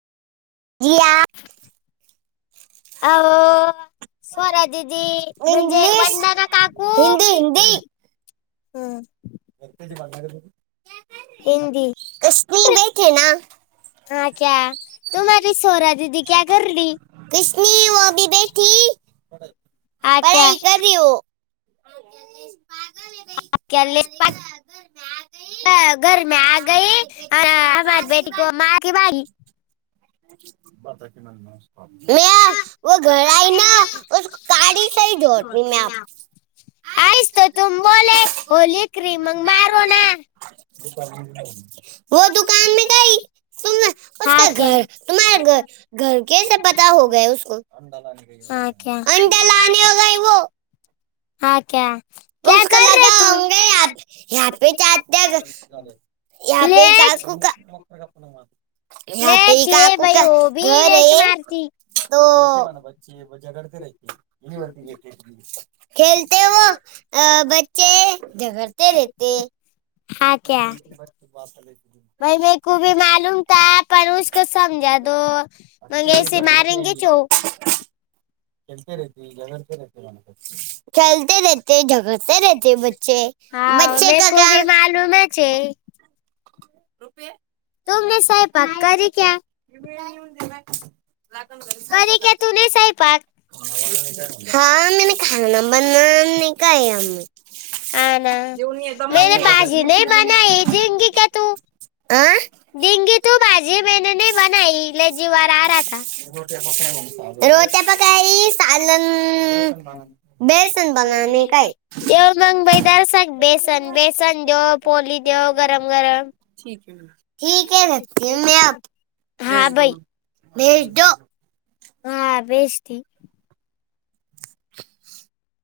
याया [unintelligible] अ स्वरा दिदी म्हणजे इंग्लिश वंदना काकू हिंदी हम्म. नरतज बण हिंदी. अस्नी बटे ना. हा क्या. कर रही कृष्नी व अभी बठी. आ क्या पळय घरी हो, पागल हाय का ही. क्या ले हमारे पा- का घरमे आतय. घर मे आई [unintelligible] गयम बेटी को म बाी म व घर आ ना [unintelligible] गडी सही झोट म [unintelligible] आऐस तो तुम बोले होली क र्रीमंग मारो ना [unintelligible] ते [unintelligible] क तू काय काई [unintelligible] तुम [unintelligible] का घर तुम्हाारे घर घर कसे पता हो गको [unintelligible] ह ओके [unintelligible] क्या को कर लग रहे तुम हगे य पे चते [unintelligible] य पे लेच काकू का [unintelligible] आता लेच ये काकू भाई वो भी घर लेच आहे मारती तो [unintelligible] मजा घडते राये यनिवर्ती घ [unintelligible] खेलते व अ बच्चे झगडते रहते [unintelligible] हा क्या [unintelligible] त वा [unintelligible] वई मेकूी मालूम त पणसक समजा दो [unintelligible] मग से मारेंगे चो [inaudible] खते रहती जगते रहते म [unintelligible] खेलते रहते झगडते रहते बच्चे हाँ बच्चे मेरे का को का भी मालूम है छे [unintelligible] रुपये [unintelligible] तुमे साहे पक्कर क्या ह आहे म्हणते ला करी क्या तूने स्वयंपाक हा मन का बण काय आम्ही हाँ ना जेऊन. मैंने भाजी नहीं बनाई देंगी क्या तू [unintelligible] देंगी तू भाजी मैंने नहीं बनाई ले जीवार आ रहा था रोत पकाळी सालन बेसन बघ [unintelligible] का जव मगबाई दर्शक बेसन बेसन जव पोली [unintelligible] देव गरम गरम ठीक है रखती हूँ मैं अब हा बाई भेज दो [unintelligible] हा बेस ठी [unintelligible]